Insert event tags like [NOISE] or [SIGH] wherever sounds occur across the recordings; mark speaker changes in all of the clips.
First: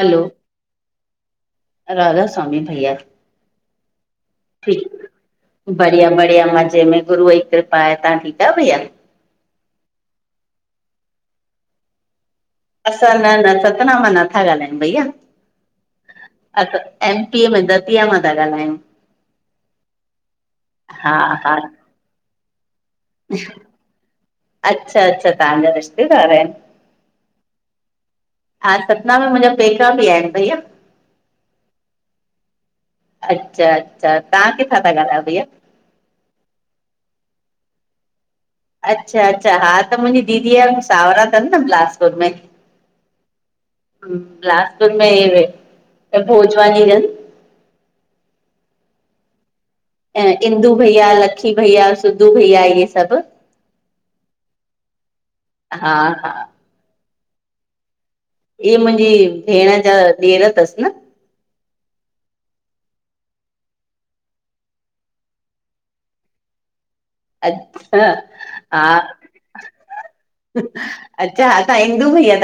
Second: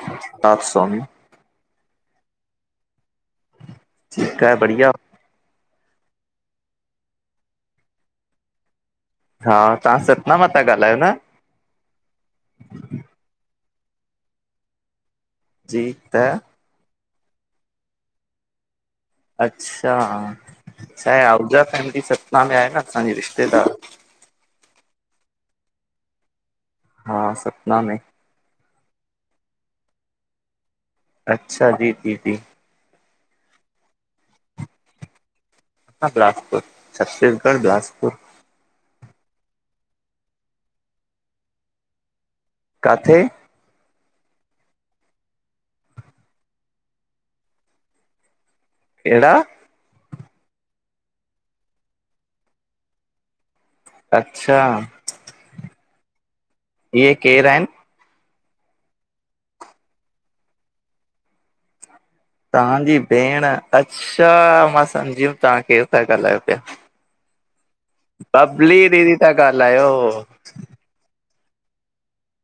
Speaker 1: हलो
Speaker 2: [UNINTELLIGIBLE] स्वामी
Speaker 1: राधा स्वामी भैया,
Speaker 2: ठीकु आहे बढ़िया
Speaker 1: ठीक बढ़िया, बढ़िया मज़े में, गुरूअ जी कृपा आहे, तव्हां ठीकु आहे भईया?
Speaker 2: हा तव्हां सतना मां था ॻाल्हायो न?
Speaker 1: असां न, न सतना मां नथा ॻाल्हायूं भैया।
Speaker 2: जी, त
Speaker 1: अ स एमपी में दतिया मां था ॻाल्हायूं।
Speaker 2: अच्छा,
Speaker 1: हा
Speaker 2: छाए
Speaker 1: हा
Speaker 2: आहूजा फैमली सतना में आहे न असांजे रिश्तेदार।
Speaker 1: अच्छा, अच्छा, तव्हांजा रिश्तेदार आहिन।
Speaker 2: हा सतना में।
Speaker 1: हा, सतना में मुंहिंजा पेका बि आहिन, भैया।
Speaker 2: अच्छा जी दीदी
Speaker 1: अच्छा, अच्छा, तव्हां किथां था ॻाल्हायो भैया?
Speaker 2: मां, बिलासपुर, छत्तीसगढ़ बिलासपुर।
Speaker 1: अच्छा अच्छा हा त मुंहिंजी दीदी जा भी सावरा थनि न बिलासपुर में।
Speaker 2: काथे?
Speaker 1: बिलासपुर में ही भोजवाानी रहन
Speaker 2: हेहिड़ा
Speaker 1: अ इंदू भईया, लखी भईया, सिधू भईया इहे सभु।
Speaker 2: अच्छा,
Speaker 1: हा हा
Speaker 2: इये केर आहिन?
Speaker 1: इ मुंहिंजी भेण जा ॾेर थस न।
Speaker 2: तव्हांजी भेण, अच्छा मां सम्झी वियुमि तव्हां केरु था ॻाल्हायो पिया।
Speaker 1: अच्छा
Speaker 2: बबली
Speaker 1: हा
Speaker 2: दीदी था ॻाल्हायो।
Speaker 1: अच्छा असां इंदू भइया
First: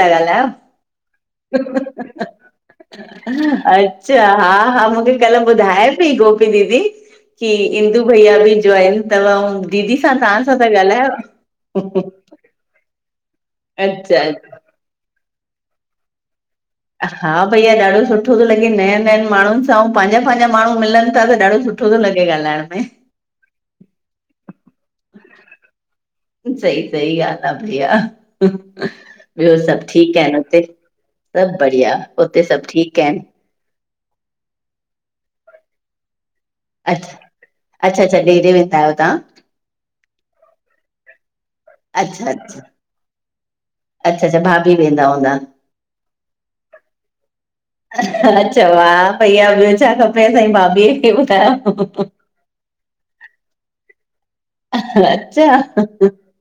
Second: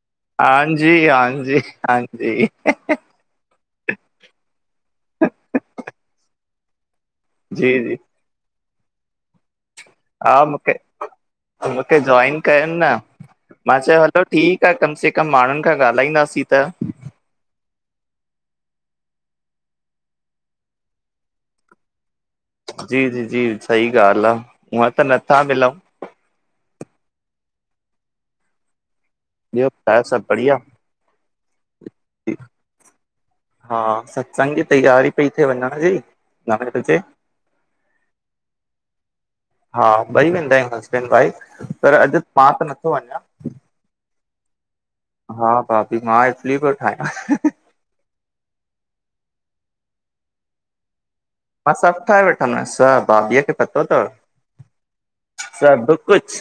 Speaker 2: हां जी, हां जी, हां जी
Speaker 1: अच्छा, हा, हा मूंखे कल्ह ॿुधाए पई गोपी दीदी की
Speaker 2: हां जी जी जी
Speaker 1: इंदू भईया बि जॉइन थव ऐं दीदी सां
Speaker 2: हा
Speaker 1: तव्हां सां त
Speaker 2: मूंखे
Speaker 1: ॻाल्हायो।
Speaker 2: मूंखे जॉइन कयनि न मां चवां
Speaker 1: अच्छा
Speaker 2: तो ठीक आ कम से कम माण्हुन खां ॻाल्हाईंदासीं त।
Speaker 1: हा भईया ॾाढो सुठो थो लॻे नए नयन माण्हुनि सां ऐं पंहिंजा पंहिंजा माण्हू मिलन था त ॾाढो सुठो सुठो तो लॻे ॻालाएण।
Speaker 2: जी जी जी सही ॻाल्हि आ हूअं त नथा मिलउं।
Speaker 1: सही सही ॻाल आ भईया। ॿियो सब
Speaker 2: ॿुधायो
Speaker 1: ठीक
Speaker 2: सभु
Speaker 1: आहिन
Speaker 2: बढ़िया
Speaker 1: हुते सब बढ़िया उते सब ठीक आहिन?
Speaker 2: हा सत्संग जी तयारी पई थिए वनयण जी। नवे बजे
Speaker 1: अच्छा अच्छा अच्छा डेेरे वेंदा आहियो तव्हां?
Speaker 2: हा ॿई वेंदा आहियूं हसबैंड वाइफ़।
Speaker 1: अच्छा अच्छा अच्छा अच्छा भाभी वेंदा हुनदा?
Speaker 2: हा भाभी मां इफली पियो ठाहियां।
Speaker 1: अछा वाह भईया ॿियो छा खपे अ साई भाभीअ खे ब।
Speaker 2: मां सब ठाहे वठन्दो आया सब भाभीअ खे पतो तव।
Speaker 1: अच्छा
Speaker 2: सभु कुछ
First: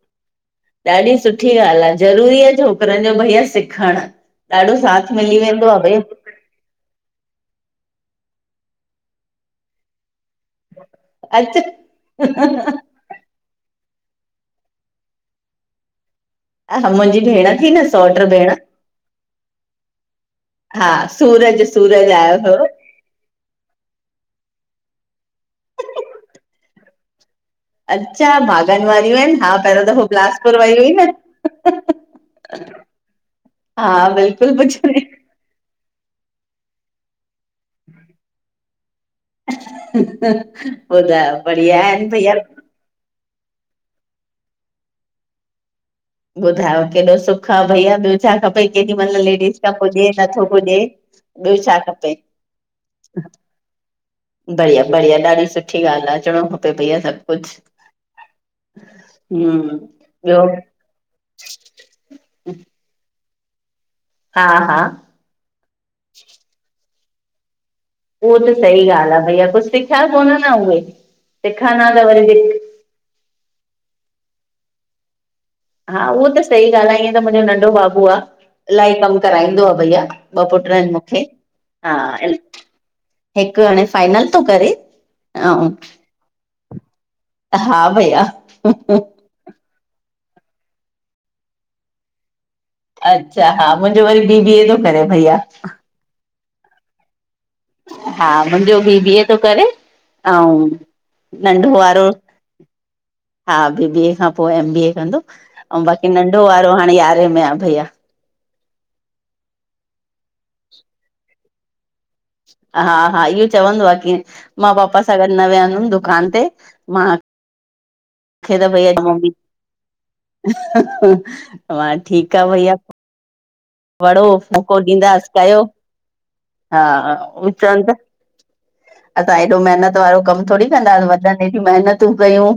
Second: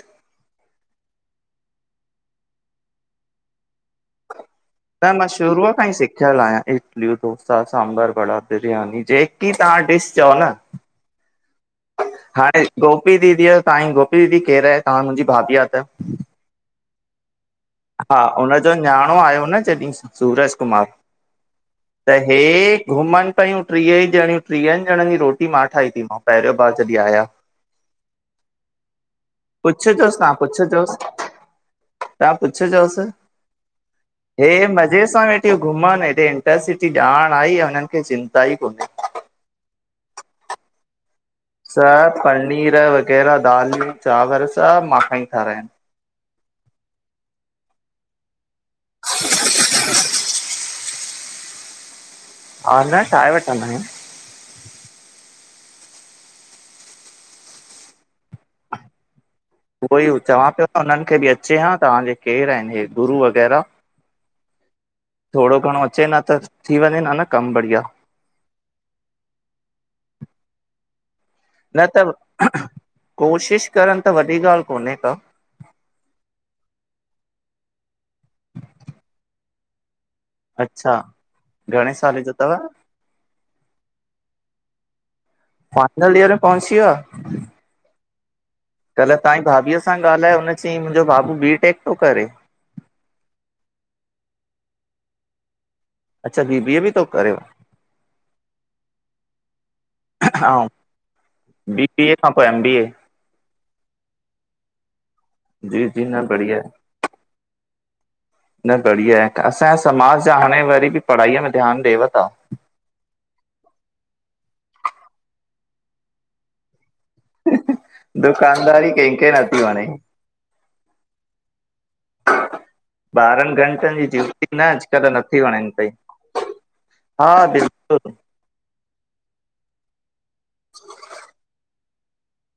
Speaker 1: ॾाढी सुठी ॻाल्हि आहे ज़रूरी आहे छोकरन जो भईया सिखण।
Speaker 2: न मां शुरूअ खां ई सिखयल आहियां। इडली डोसा सांभर वड़ा बिरयानी जेकी तव्हां डिश चओ न
Speaker 1: अच्छा
Speaker 2: हाणे गोपी दीदी साईं गो दीदी केर आहे तव्हां मुंहिंजी भाभी आहे त?
Speaker 1: हा मुंहिंजी भेण। थी न
Speaker 2: हा
Speaker 1: सौट भेण
Speaker 2: हुनजो न्याणो आयो न जॾहिं सूरज कुमार
Speaker 1: हा सूरज सूरज
Speaker 2: त
Speaker 1: आयो
Speaker 2: हे
Speaker 1: हुयो,
Speaker 2: घुमन पयूं टीह ई ॼणियूं टीयन ॼणन जी रोटी मां ठाही तिमांव पहरयों बार जॾहिं आयां।
Speaker 1: अच्छा बाॻन वारियूं आहिन हा पहरयों दफ़ो
Speaker 2: पुछजोसि तव्हां
Speaker 1: बिलासपुर वई हुई न
Speaker 2: पुछ जोस
Speaker 1: हा
Speaker 2: हे
Speaker 1: बिल्कुलु
Speaker 2: मज़े
Speaker 1: पुछंदी
Speaker 2: सां वेठ त घुमन हेॾे इंटरसिटी ॼाण आई ऐं हुनन खे चिंता ई कोन्हे।
Speaker 1: हो त बढ़िया आहिन भईया
Speaker 2: गर वग़ैरह दालूं चांवर सब मांखा ही ठा रायन
Speaker 1: ॿुधायो केॾो सुख आ भईया ॿियो छा खपे केॾी महिल लेडीस खां पुॾे ही नथो पूॾये ॿियो छा खपे?
Speaker 2: ऑनलाइन ठाहे वठन्दा आयूं।
Speaker 1: बढ़िया बढ़िया ॾाढी सुठी ॻाल्हि आ अचणो खपे भैया सब कुछ।
Speaker 2: [INAUDIBLE]
Speaker 1: हम्म ॿियो।
Speaker 2: हुनन खे बि अचे हा तव्हांजे केर आहिन हे गुरु वग़ैरह।
Speaker 1: हा हा
Speaker 2: थोड़ो घणो अचेन त थी वनयेन कम बढ़िया
Speaker 1: उहो त सही ॻाल्हि आ भैया कुछ सिखया कोन न उहे। सिखनि
Speaker 2: न
Speaker 1: हा
Speaker 2: त
Speaker 1: वरी दि
Speaker 2: कोशिश करन त वॾी ॻाल्हि कोन्हे का।
Speaker 1: हा उहो त सही ॻाल्हि आहे ईअं त मुंहिंजो नंढो बाबू आहे र्इलाही कम कराईंदो आहे भईया। ॿ पुट आहिन
Speaker 2: अच्छा
Speaker 1: मूंखे
Speaker 2: घणे
Speaker 1: हा
Speaker 2: साले जो अथव
Speaker 1: हिक हाणे फाइनल तो करे। ऐं
Speaker 2: फाइनल इयर पहुची वया
Speaker 1: हा भैया
Speaker 2: कल्ह तव्हांजी भाभीअ सां ॻाल्हायो हुन चयईं मुंहिंजो बाबू बी टेक तो करे
Speaker 1: अच्छा हा मुंहिंजो वरी बी बी ए तो करे भैया।
Speaker 2: अच्छा बी बी ए भी तो करेव?
Speaker 1: हा मुंहिंजो भी बी ए थो करे। ऐं नंढो
Speaker 2: बी
Speaker 1: वारो?
Speaker 2: बी ए खां पोइ एम बी ए
Speaker 1: हा बी बीए खां पोइ एम बी ए कंदो, ऐं
Speaker 2: जी जी
Speaker 1: बाक़ी
Speaker 2: न
Speaker 1: नंढो
Speaker 2: बढ़िया आहे,
Speaker 1: वारो हाणे यारहें में आ भैया।
Speaker 2: न बढ़िया आहे। असांजे समाज जा हाणे वरी बि पढ़ाईअ में ध्यानु ॾिव था।
Speaker 1: हा- हा इहो चवंदो आहे की मां पापा सां गॾु न वेहंदमि दुकान ते मां
Speaker 2: ह
Speaker 1: भ अॼ ममी मां ठीकु आहे भया [INAUDIBLE]
Speaker 2: ॿारहनि घनि
Speaker 1: पढो, मोको ॾींदास कयो,
Speaker 2: पई
Speaker 1: हा चले चविन था असां एॾो महिनत वारो कमु थोरी कंदासीं, वॾन हेॾी महिनतूं कयूं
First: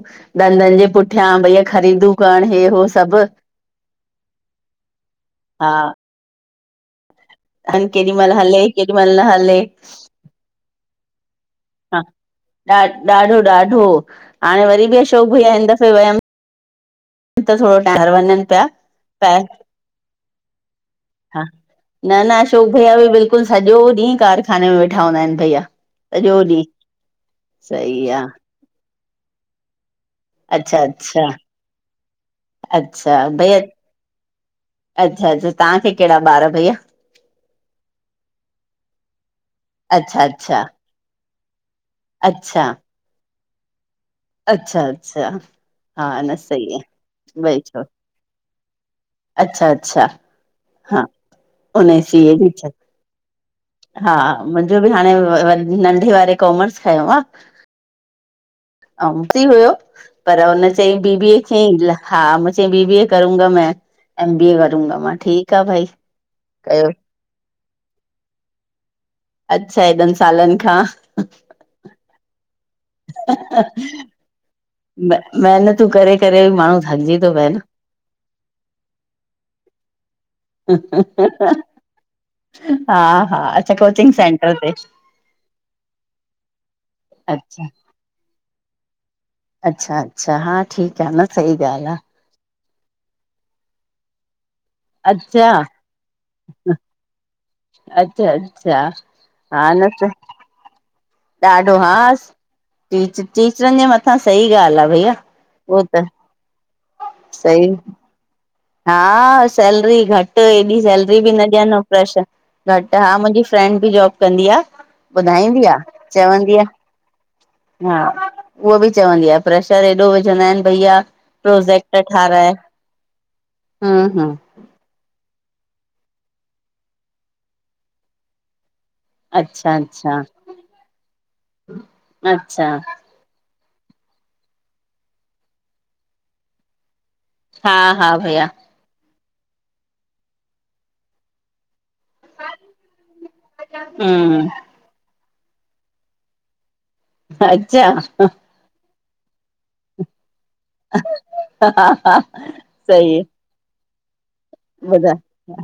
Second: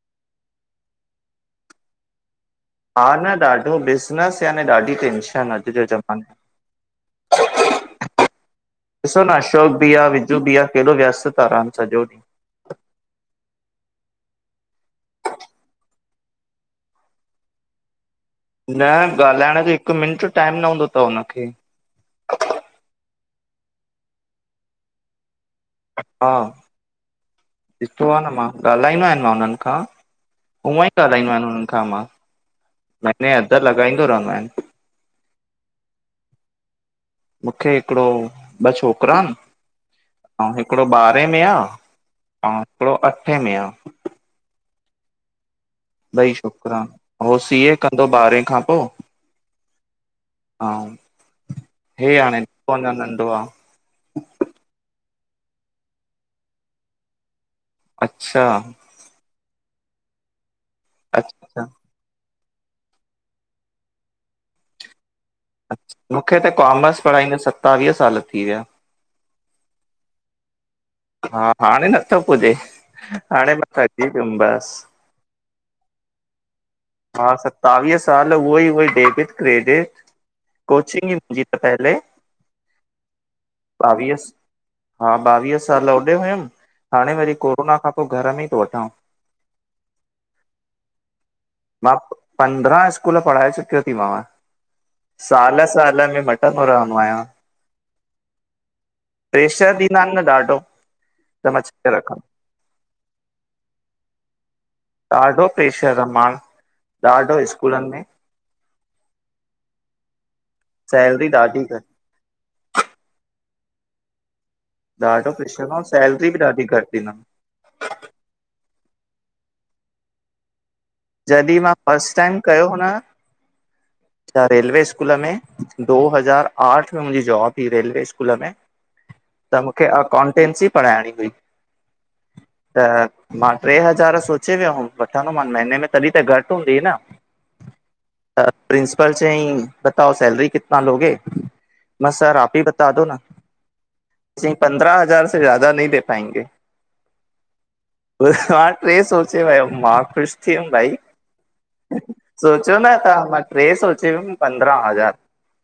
Speaker 1: धदनि जे पुठियां भईया ख़रीदू करणु हे हो
Speaker 2: हा
Speaker 1: सभु
Speaker 2: न ॾाढो बिज़नेस याने ॾाढी टेंशन
Speaker 1: हा
Speaker 2: अॼु ज ज़माने में
Speaker 1: हन केॾी महिल हले केॾी महिल
Speaker 2: ॾिसो न
Speaker 1: हले
Speaker 2: अशोक भिइया, विजू भिइया केडो व्यस्त था रहिन आ
Speaker 1: हा
Speaker 2: सॼो ॾींहुं।
Speaker 1: ॾा ॾाढो -ॾाढो हाणे वरी बि अशोक भिइया हिन दफ़े वियमि त थोरो टाहर वञन
Speaker 2: न ॻाल्हाइण जो हिक मिंट टाइम न हूंदो तव
Speaker 1: हा
Speaker 2: हुनखे।
Speaker 1: न न अशोक भईया बि बिल्कुल सॼो ॾींह कारखाने में वेठा हूंदा आहिन भैया
Speaker 2: हा
Speaker 1: सॼो ॾींह
Speaker 2: ॾिठो आ न मां ॻाल्हाईंदो आहिन मां हुनन खां, हूअं
Speaker 1: अच्छा
Speaker 2: ई
Speaker 1: अच्छा
Speaker 2: ॻाल्हाईंदो आहिन हुनन खां मां
Speaker 1: अच्छा
Speaker 2: महीने अध
Speaker 1: भईया
Speaker 2: लगाईंदो रहंदो आया।
Speaker 1: अच्छा -अच्छा तहांखे केड़ा ॿार भैया?
Speaker 2: मूंखे हिकड़ो ॿ छोकिरा
Speaker 1: अच्छा
Speaker 2: अऊं
Speaker 1: अच्छा
Speaker 2: ऐ हिकड़ो ॿारे में आ ऐं
Speaker 1: अच्छा
Speaker 2: हिकड़ो अठे में आ
Speaker 1: अच्छा -अच्छा हा
Speaker 2: ॿई
Speaker 1: न सही
Speaker 2: छोकरा, हो सी ए कंदो ॿारहें खां पो
Speaker 1: अच्छा-अच्छा हा उन
Speaker 2: हे
Speaker 1: सी ए
Speaker 2: हाणे
Speaker 1: जी
Speaker 2: अञा नंढो आहे
Speaker 1: हा मुंजो बि हाणे नंढे वारे कॉमर्स खयों आ
Speaker 2: अच्छा
Speaker 1: फ्री हुयो पर हुन चईं बीबीअ
Speaker 2: अच्छा
Speaker 1: खे ई हा मुे चई बी- बी ए करूगा में एम बी ए करूगा। मां ठीक
Speaker 2: मूंखे त कॉमर्स पढ़ाईंदा सतावीह साल थी विया
Speaker 1: अच्छा हेएॾन सालन खां
Speaker 2: हा हाणे नथो पुजेे, हाणे मां थकजी प्युम बस
Speaker 1: म महिनतूं करे -करे बि माण्हू थकिजी तो
Speaker 2: हा
Speaker 1: पए न
Speaker 2: सतावीह साल उह ई उहो डेबिट- क्रेडिट कोचिंग ई मुंजी त पहले
Speaker 1: हा हा अच्छा कोचिंग
Speaker 2: बावीह
Speaker 1: सेंटर ते
Speaker 2: हा बावीह साल होॾे हुयम हाणे वरी
Speaker 1: अच्छा
Speaker 2: कोरोना खां पो घर में ई थो वठां।
Speaker 1: अच्छा -अच्छा हा ठीक आ न सही ॻाल्हि
Speaker 2: मां
Speaker 1: आहे
Speaker 2: पंद्रहां स्कूल पढ़ाए चुकयो ती मांव।
Speaker 1: अच्छा
Speaker 2: साल -साल मे मटनदो रहंदो आयां।
Speaker 1: अच्छा- अच्छा हा न
Speaker 2: ॾींदा
Speaker 1: त
Speaker 2: आहिनि ॾाढो त मां
Speaker 1: ॾाढो
Speaker 2: छॾे रखां
Speaker 1: हास टीच टीचरन जे मथां सही ॻाल आ भईया
Speaker 2: ॾाढो
Speaker 1: उहो
Speaker 2: प्रेशर
Speaker 1: त
Speaker 2: आ, माण ॾाढो
Speaker 1: सही
Speaker 2: स्कूलन में
Speaker 1: हा सैलरी घट, एॾी सैलरी बि न
Speaker 2: ॾाढी
Speaker 1: ॾियन ऐ
Speaker 2: घटि
Speaker 1: प्रैशर घट हा मुंजी फ्रेंड बि जॉब कंदी आ।
Speaker 2: ॾाढो
Speaker 1: ॿुधाईंदी
Speaker 2: प्रेशर
Speaker 1: आ
Speaker 2: ऐं सैलरी बि
Speaker 1: चवंदी आ
Speaker 2: ॾाढी घट ईंदम।
Speaker 1: हा उह बि चवंदी आ प्रेशर एॾो विझंदा आहिन भईया।
Speaker 2: जॾहिं मां
Speaker 1: प्रोजेक्ट
Speaker 2: फस्ट टाइम कयो हो न
Speaker 1: हम्म हम्म
Speaker 2: त रेलवे स्कूल में दो हज़ार आठ में मुंजी जॉब हुइ रेलवे स्कूल में। त
Speaker 1: अच्छा
Speaker 2: मूंखे
Speaker 1: अच्छा
Speaker 2: अकाउंटेंसी पढ़ाइणी हुई
Speaker 1: अच्छा
Speaker 2: त मां ट्रे हज़ार सोचे वयो हुम वठंदोमान महिने में तॾहिं त घट हूंदी ही न।
Speaker 1: हा हा भैया
Speaker 2: त प्रिंसिपल चई बताओ सैलरी कितना लोगे? मां, सर आप ही बाता दो न
Speaker 1: हूं
Speaker 2: चई पंद्रह हज़ार से ज़्यादा नहीं दे पाएंगे
Speaker 1: अच्छा
Speaker 2: बुधायो हाण ट्रे सोचे वयम मां ख़ुश थी वयूम भाई
Speaker 1: हा हा
Speaker 2: सोचयो न
Speaker 1: सही
Speaker 2: त्हां ट्रे सोचे वयुम
Speaker 1: ॿुधाए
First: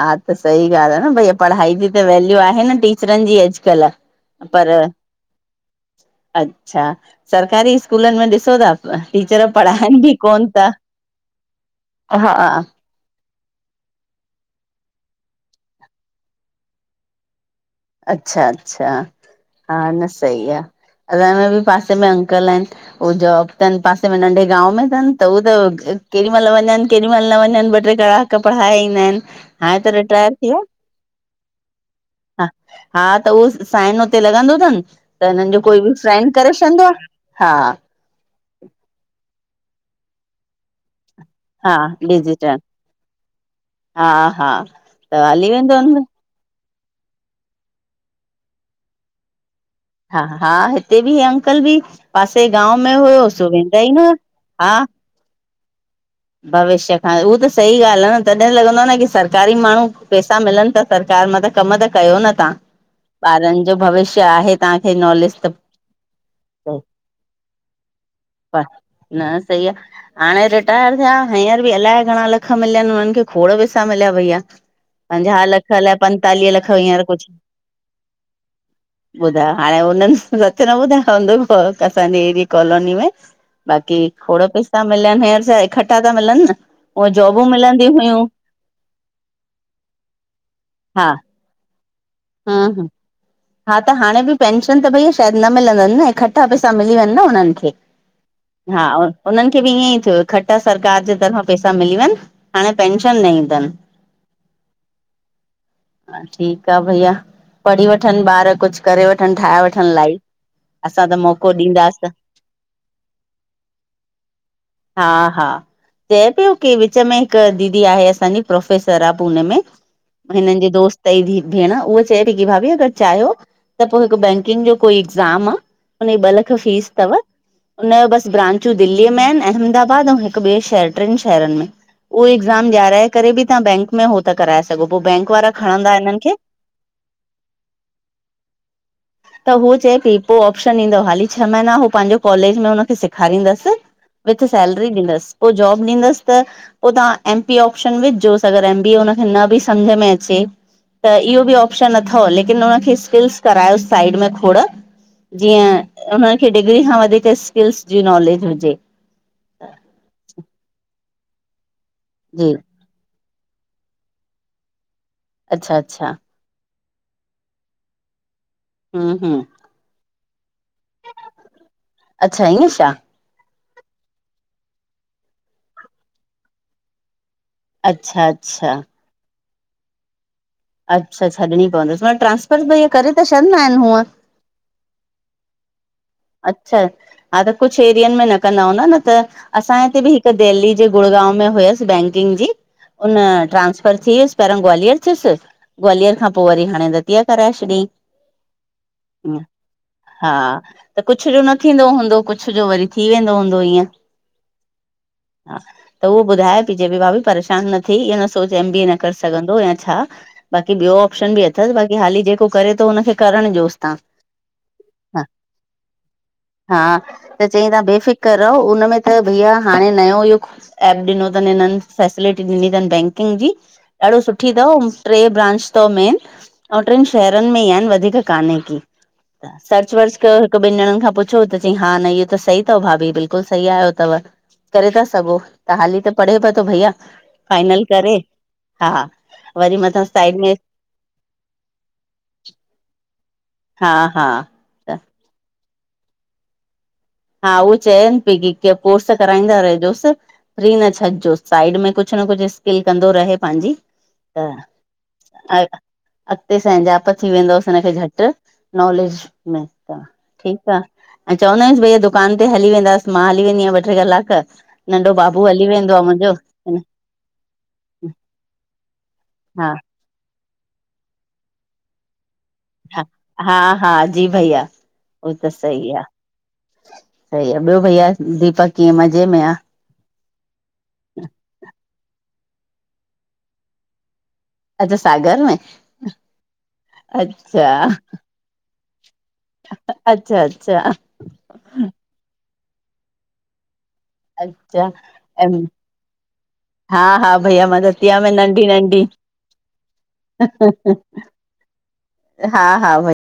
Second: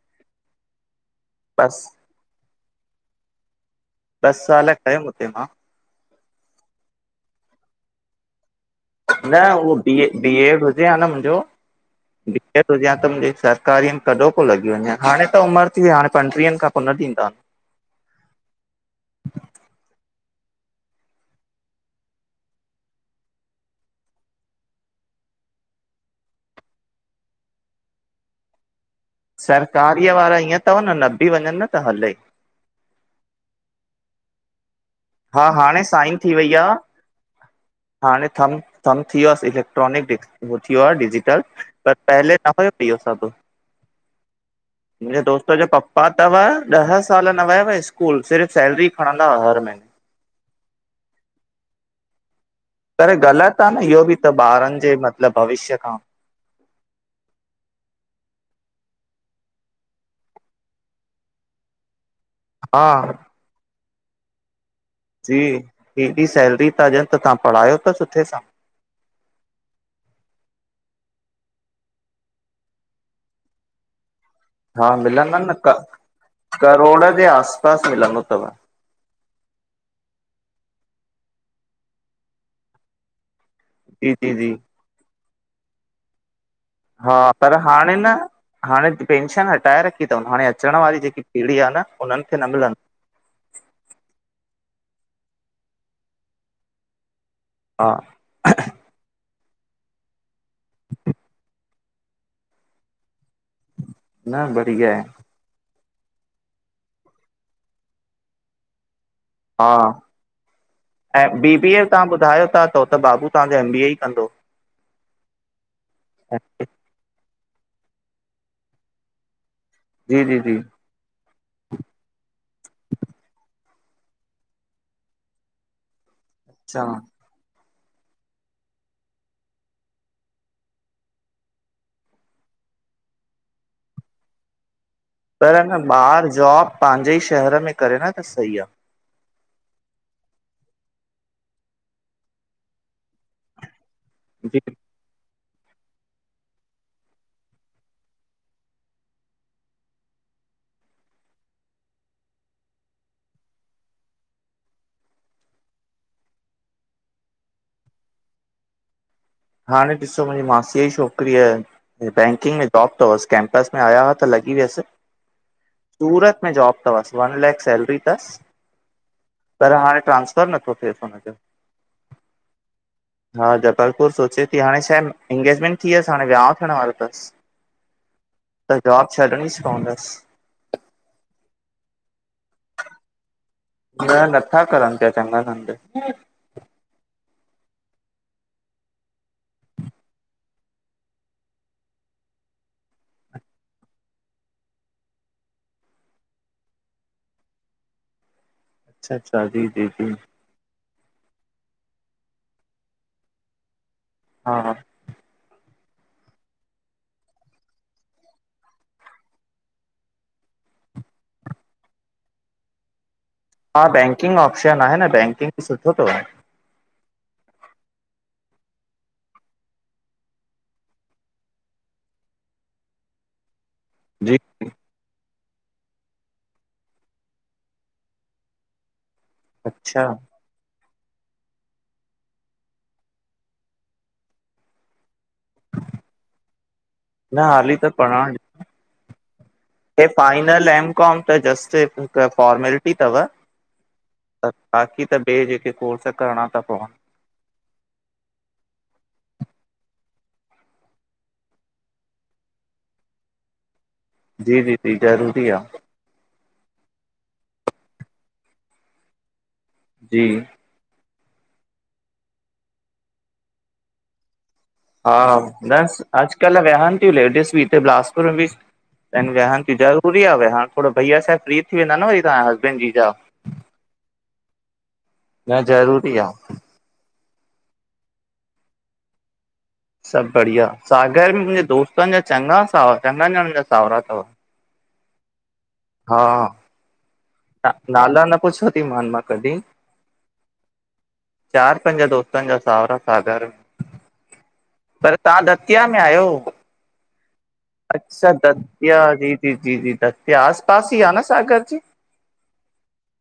Speaker 1: हा त सही ॻाल आ न भई पढ़ाई
Speaker 2: बस
Speaker 1: जी त वैल्यू आहे न टीच चिरन जी अॼुकल्ह।
Speaker 2: दस साल
Speaker 1: पर
Speaker 2: कयम हुते मां।
Speaker 1: अच्छा सरकारी स्कूलन में ॾिसो ता
Speaker 2: न उहो बीए बी एड हुजे हा न मुंजो बी एड हुजे हा त मुंजे सर कार्यम कॾो को लॻी वञे हा हाणे त उम्र थी वइ आहे हाणे पंटीहनि खां पोइ न ॾींदा
Speaker 1: अच्छा अच्छा हा न सही आहे असांजे बि पासे में अंकल आहिंन उ जॉब थनि पासे में नंढे गांव में थनि त उ त केॾी महिल वञनि केॾी महिल न वञनि ॿ टे कलाक त पढ़ाए ईंदा आहिंन।
Speaker 2: सरकारीअ वारा ईअं अथव न नबि वञन त हले।
Speaker 1: हा हा त उहो साइन हुते लॻंदो अथन त
Speaker 2: हा
Speaker 1: हिनन जो कोई
Speaker 2: हाणे
Speaker 1: बि साइन
Speaker 2: थी
Speaker 1: करे
Speaker 2: वई
Speaker 1: छॾींदो आहे हा।
Speaker 2: हाणे थम थम् थी वियोसि इलेक्ट्रॉनिक डि उो थी वियो आहे डिजिटल
Speaker 1: हा
Speaker 2: पर पहले
Speaker 1: डिजिटल
Speaker 2: पापा ॼो पियो सबु
Speaker 1: हा हा त
Speaker 2: मुंहिंजे
Speaker 1: हली
Speaker 2: दोस्त जो
Speaker 1: वेंदो हुनमें
Speaker 2: पप्पा त वह ॾह साल न वयव स्कूल सिर्फ़ सैलरी खणंदाआ हर महीने।
Speaker 1: हा हा हिते बि अंकल बि पासे गांव में
Speaker 2: पर
Speaker 1: हुयो सो वेंदा ई न हा।
Speaker 2: ल भविष्य खाॉं
Speaker 1: भविष्य खां उहा त सही ॻाल्हि आहे न तॾहिं लॻंदो आहे न की सरकारी माण्हू पैसा मिलन ता सरकार मां त कम त कयो न तहां।
Speaker 2: हा
Speaker 1: ॿारन जो भविष्य आहे तहांखे नाँले
Speaker 2: जी हेॾी सैलरी था ॾियनि त तव्हां पढ़ायो त सुठे सां
Speaker 1: न सही आहे हाणे रट रिटायर थिया हींअर बि अलाए घणा लख मिलिया आहिन हुनन खे खोड़ पैसा मिलिया भईया
Speaker 2: हा मिलंदा
Speaker 1: पंझा
Speaker 2: न
Speaker 1: लख
Speaker 2: क
Speaker 1: अलाइ पंतालीह लख हींअर
Speaker 2: करोड़
Speaker 1: कुझ
Speaker 2: जे आस पास मिलंदो तव।
Speaker 1: ॿुधायो हाणे हुननि सच न ॿुधायो हुंदन असांजे हेॾी कॉलोनी में बाक़ी
Speaker 2: जी जी
Speaker 1: खोॾं
Speaker 2: जी
Speaker 1: पैसा मिलनि हींअर छा इक्कठा ता मिलन न उअ
Speaker 2: हा
Speaker 1: जॉबूं
Speaker 2: पर
Speaker 1: मिलंदी
Speaker 2: हाणे न
Speaker 1: हुयूं
Speaker 2: हाणे पेंशन हटाए रखी अथनि हाणे अचण वारी
Speaker 1: हा
Speaker 2: जेकी पीढड़ी आहे न हुनन खे न
Speaker 1: हा
Speaker 2: मिलन्द
Speaker 1: हा हा त हाणे बि पेंशन त भईया शायिद न मिलंदन न इकट्ठा पैसा मिली वेंञ न हुननि खे
Speaker 2: हा
Speaker 1: हा, हु हुनन खे बि इअंइ थियो इक्कठा सरकार जे तरफ़ां पैसा मिली वन, हाणे पेंशन न इंदी।
Speaker 2: न बढ़िया आहे।
Speaker 1: हा ठीक आ भईया, पढ़ी वठन ॿार, कुझ करे वठन, ठाहे वठन
Speaker 2: हा
Speaker 1: लाइफ। असां त
Speaker 2: ऐं
Speaker 1: मौक़ो
Speaker 2: बीबीए ताहां
Speaker 1: ॾींदासीं
Speaker 2: ॿुधायो ता त हो बाबू ताहांजो एमबीए ई कंदो।
Speaker 1: हा हा चए प्यो की विच में हिक दीदी आहे असांजी प्रोफेसर आ पूने में हिनन जी दोस्त तई भेण उह चए पई की भाभी अगर चाहयो त पो हिक बैंकिंग जो कोई एग्ज़ाम आ हुनजी ॿ लख
Speaker 2: अच्छा
Speaker 1: फीस तव हुनजो बस ब्रांचू दिल्लीअ में आहिन, अहमदाबाद ऐं हिकु ॿे शहर ट्रिन शहरन में। उहो एग्ज़ाम ॾयाराए करे बि तव्हां बैंक में हो त कराए सघो पो बैंक वारा खणंदा हिनन खे।
Speaker 2: पांॼे इ शहर में करे न त सही आ।
Speaker 1: त हूऔ चए पई पो ऑप्शन ईंदो हाली छह महीना हू पांजो कॉलेज में हुनखे सेखारीन्दस विथ
Speaker 2: जी
Speaker 1: सैलरी ॾींदस पो जॉब ॾींदस त पो ताहां एमपी ऑप्शन विझ जोस अगर एमबीए हुनखे न बि समझ में अचे। त इहो बि ऑप्शन अथव लेकिन हुनखे स्किल्स करायोस साइड में खोड़। जीअं हुन खे डिग्री खां वधीक स्किल्स जी नॉलेज हुजे।
Speaker 2: हाणे ॾिसो मुंजी मासीअ जी छोकिरअ हे
Speaker 1: जी
Speaker 2: बैंकिंग में टॉप तवस कैंपस में आया हा त लॻी व्यस
Speaker 1: अच्छा अच्छा
Speaker 2: सूरत में जॉब तवस वन लैक सैलरी तस।
Speaker 1: हम्म हम्म।
Speaker 2: पर हाणे ट्रांसफर नथो थेस।
Speaker 1: अच्छा ईअ छा?
Speaker 2: हा जबलपुर सोचे ती हाणे छा आहे इंगेॼमेंट थी व्यस हाणे व्याहव थ्यण वारो तस।
Speaker 1: अच्छा अच्छा!
Speaker 2: छॾणी पवंदस।
Speaker 1: अच्छा छॾणी पवंदस ट्रांसफर भई करे त छॾंदा आहिन?
Speaker 2: न नथा करन प्या चङा कन।
Speaker 1: अच्छा हा त कुछ एरियन में न कंदा हूंदा न त असांजे हिते बि हिक दिल्ली जे गुड़गांव में हुयस बैंकिंग जी उन ट्रांसफर थियुस पहिरियों ग्वालियर थियुस ग्वालियर खां पो वरी हाणे दतिया कराए छॾयईं।
Speaker 2: अच्छा अच्छा जी जी जी
Speaker 1: हा। त कुछ जो न थींदो हूंदो कुछ जो वरी थी वेंदो हूंदो ईअं।
Speaker 2: हा हा।
Speaker 1: हा। त उहो ॿुधाए पइ चै भाभी परेशान न थी इअ न सोच एम बी न करे सघंदो या छा बाक़ी ब्यो ऑप्शन भी अथस बाक़ी हाली जेको करे तो हुनखे करण
Speaker 2: हा बैंकिंग ऑपशन आहे न, बैंकिंग भी सुठो तव।
Speaker 1: हा, त चईं ताहां बेफिकर रहो हुन में त भईया हाणे नयो युग एप ॾिनो तन हिनन फसेलिटी ॾिनी तन बैंकिंग जी ॾाढो
Speaker 2: जी
Speaker 1: सुठी तव ट्रे ब्रांच तव मेन, अउ ट्रिन शहरन में ई आहिन वधीक काने की सर्च
Speaker 2: अच्छा
Speaker 1: वर्च कयो हिक ॿिन ॼणन खां पुछो त चई हा न इहो त सही तव भाभी बिल्कल सही आयो तव। करे ता सघो त हाली त पढ़े पयो तो भईया।
Speaker 2: न हाली
Speaker 1: फाइनल
Speaker 2: त
Speaker 1: करे,
Speaker 2: पढ़ण
Speaker 1: हा, वरी मता साइड में
Speaker 2: बी कॉम त जस्ट हिक फॉर्मेलिटी तव।
Speaker 1: हा हा।
Speaker 2: बाकी त ॿिए जेके कोर्स करणा था पवन।
Speaker 1: हा उहो चयनि पई की के कोर्स कराईंदा रहिजोस। फ्री न छॾिजो साइड में कुछन कुछ स्किल कंदो रहे पांहिंजी। त
Speaker 2: जी जी जी ज़रूरी आ
Speaker 1: हा। अॻते संजाप थी वेंदोस झटि नॉलेज में त
Speaker 2: जी
Speaker 1: ठीक आ ऐं चवंदा आहियूं भई दुकान ते हली वेंदास मां हली वेंदी आहियां ॿ टे् कलाक। नंढो बाबू हली वेंदो आहे मुहिंजो।
Speaker 2: लेडिंस भी बिलासपुर में भी त वेहान
Speaker 1: हा
Speaker 2: थी जा। सूरीया आहे हाणे थोर भैया सा फ्री थी वेंदा न व तव्हांजे हसबैंड
Speaker 1: हा
Speaker 2: जीजा।
Speaker 1: हा हा जी भईया उह त
Speaker 2: न
Speaker 1: सही आ।
Speaker 2: ज़रूरी
Speaker 1: सही आहे ॿयो भईया दीपक कीअं मज़े में आ।
Speaker 2: सभ बढ़िया सागर में मुहिंजे दोस्तन जा चञा सावर चङन ॼणनि जा सावरा अथव।
Speaker 1: अच्छा सागर में।
Speaker 2: हा
Speaker 1: अच्छा
Speaker 2: नाला न पूछयाती मान मां कॾी।
Speaker 1: अच्छा अच्छा।
Speaker 2: चार पंज दोस्तनि जा सावरा सागर।
Speaker 1: अच्छा
Speaker 2: पर तव्हां
Speaker 1: ऐं
Speaker 2: दतिया में आहियो।
Speaker 1: हा हा। भइया मां त दतिया में
Speaker 2: अच्छा
Speaker 1: नंढी
Speaker 2: दतिया
Speaker 1: नंढी।
Speaker 2: जी जी जी जी दतिया आस पास ई आ न सागर जी
Speaker 1: हा हा।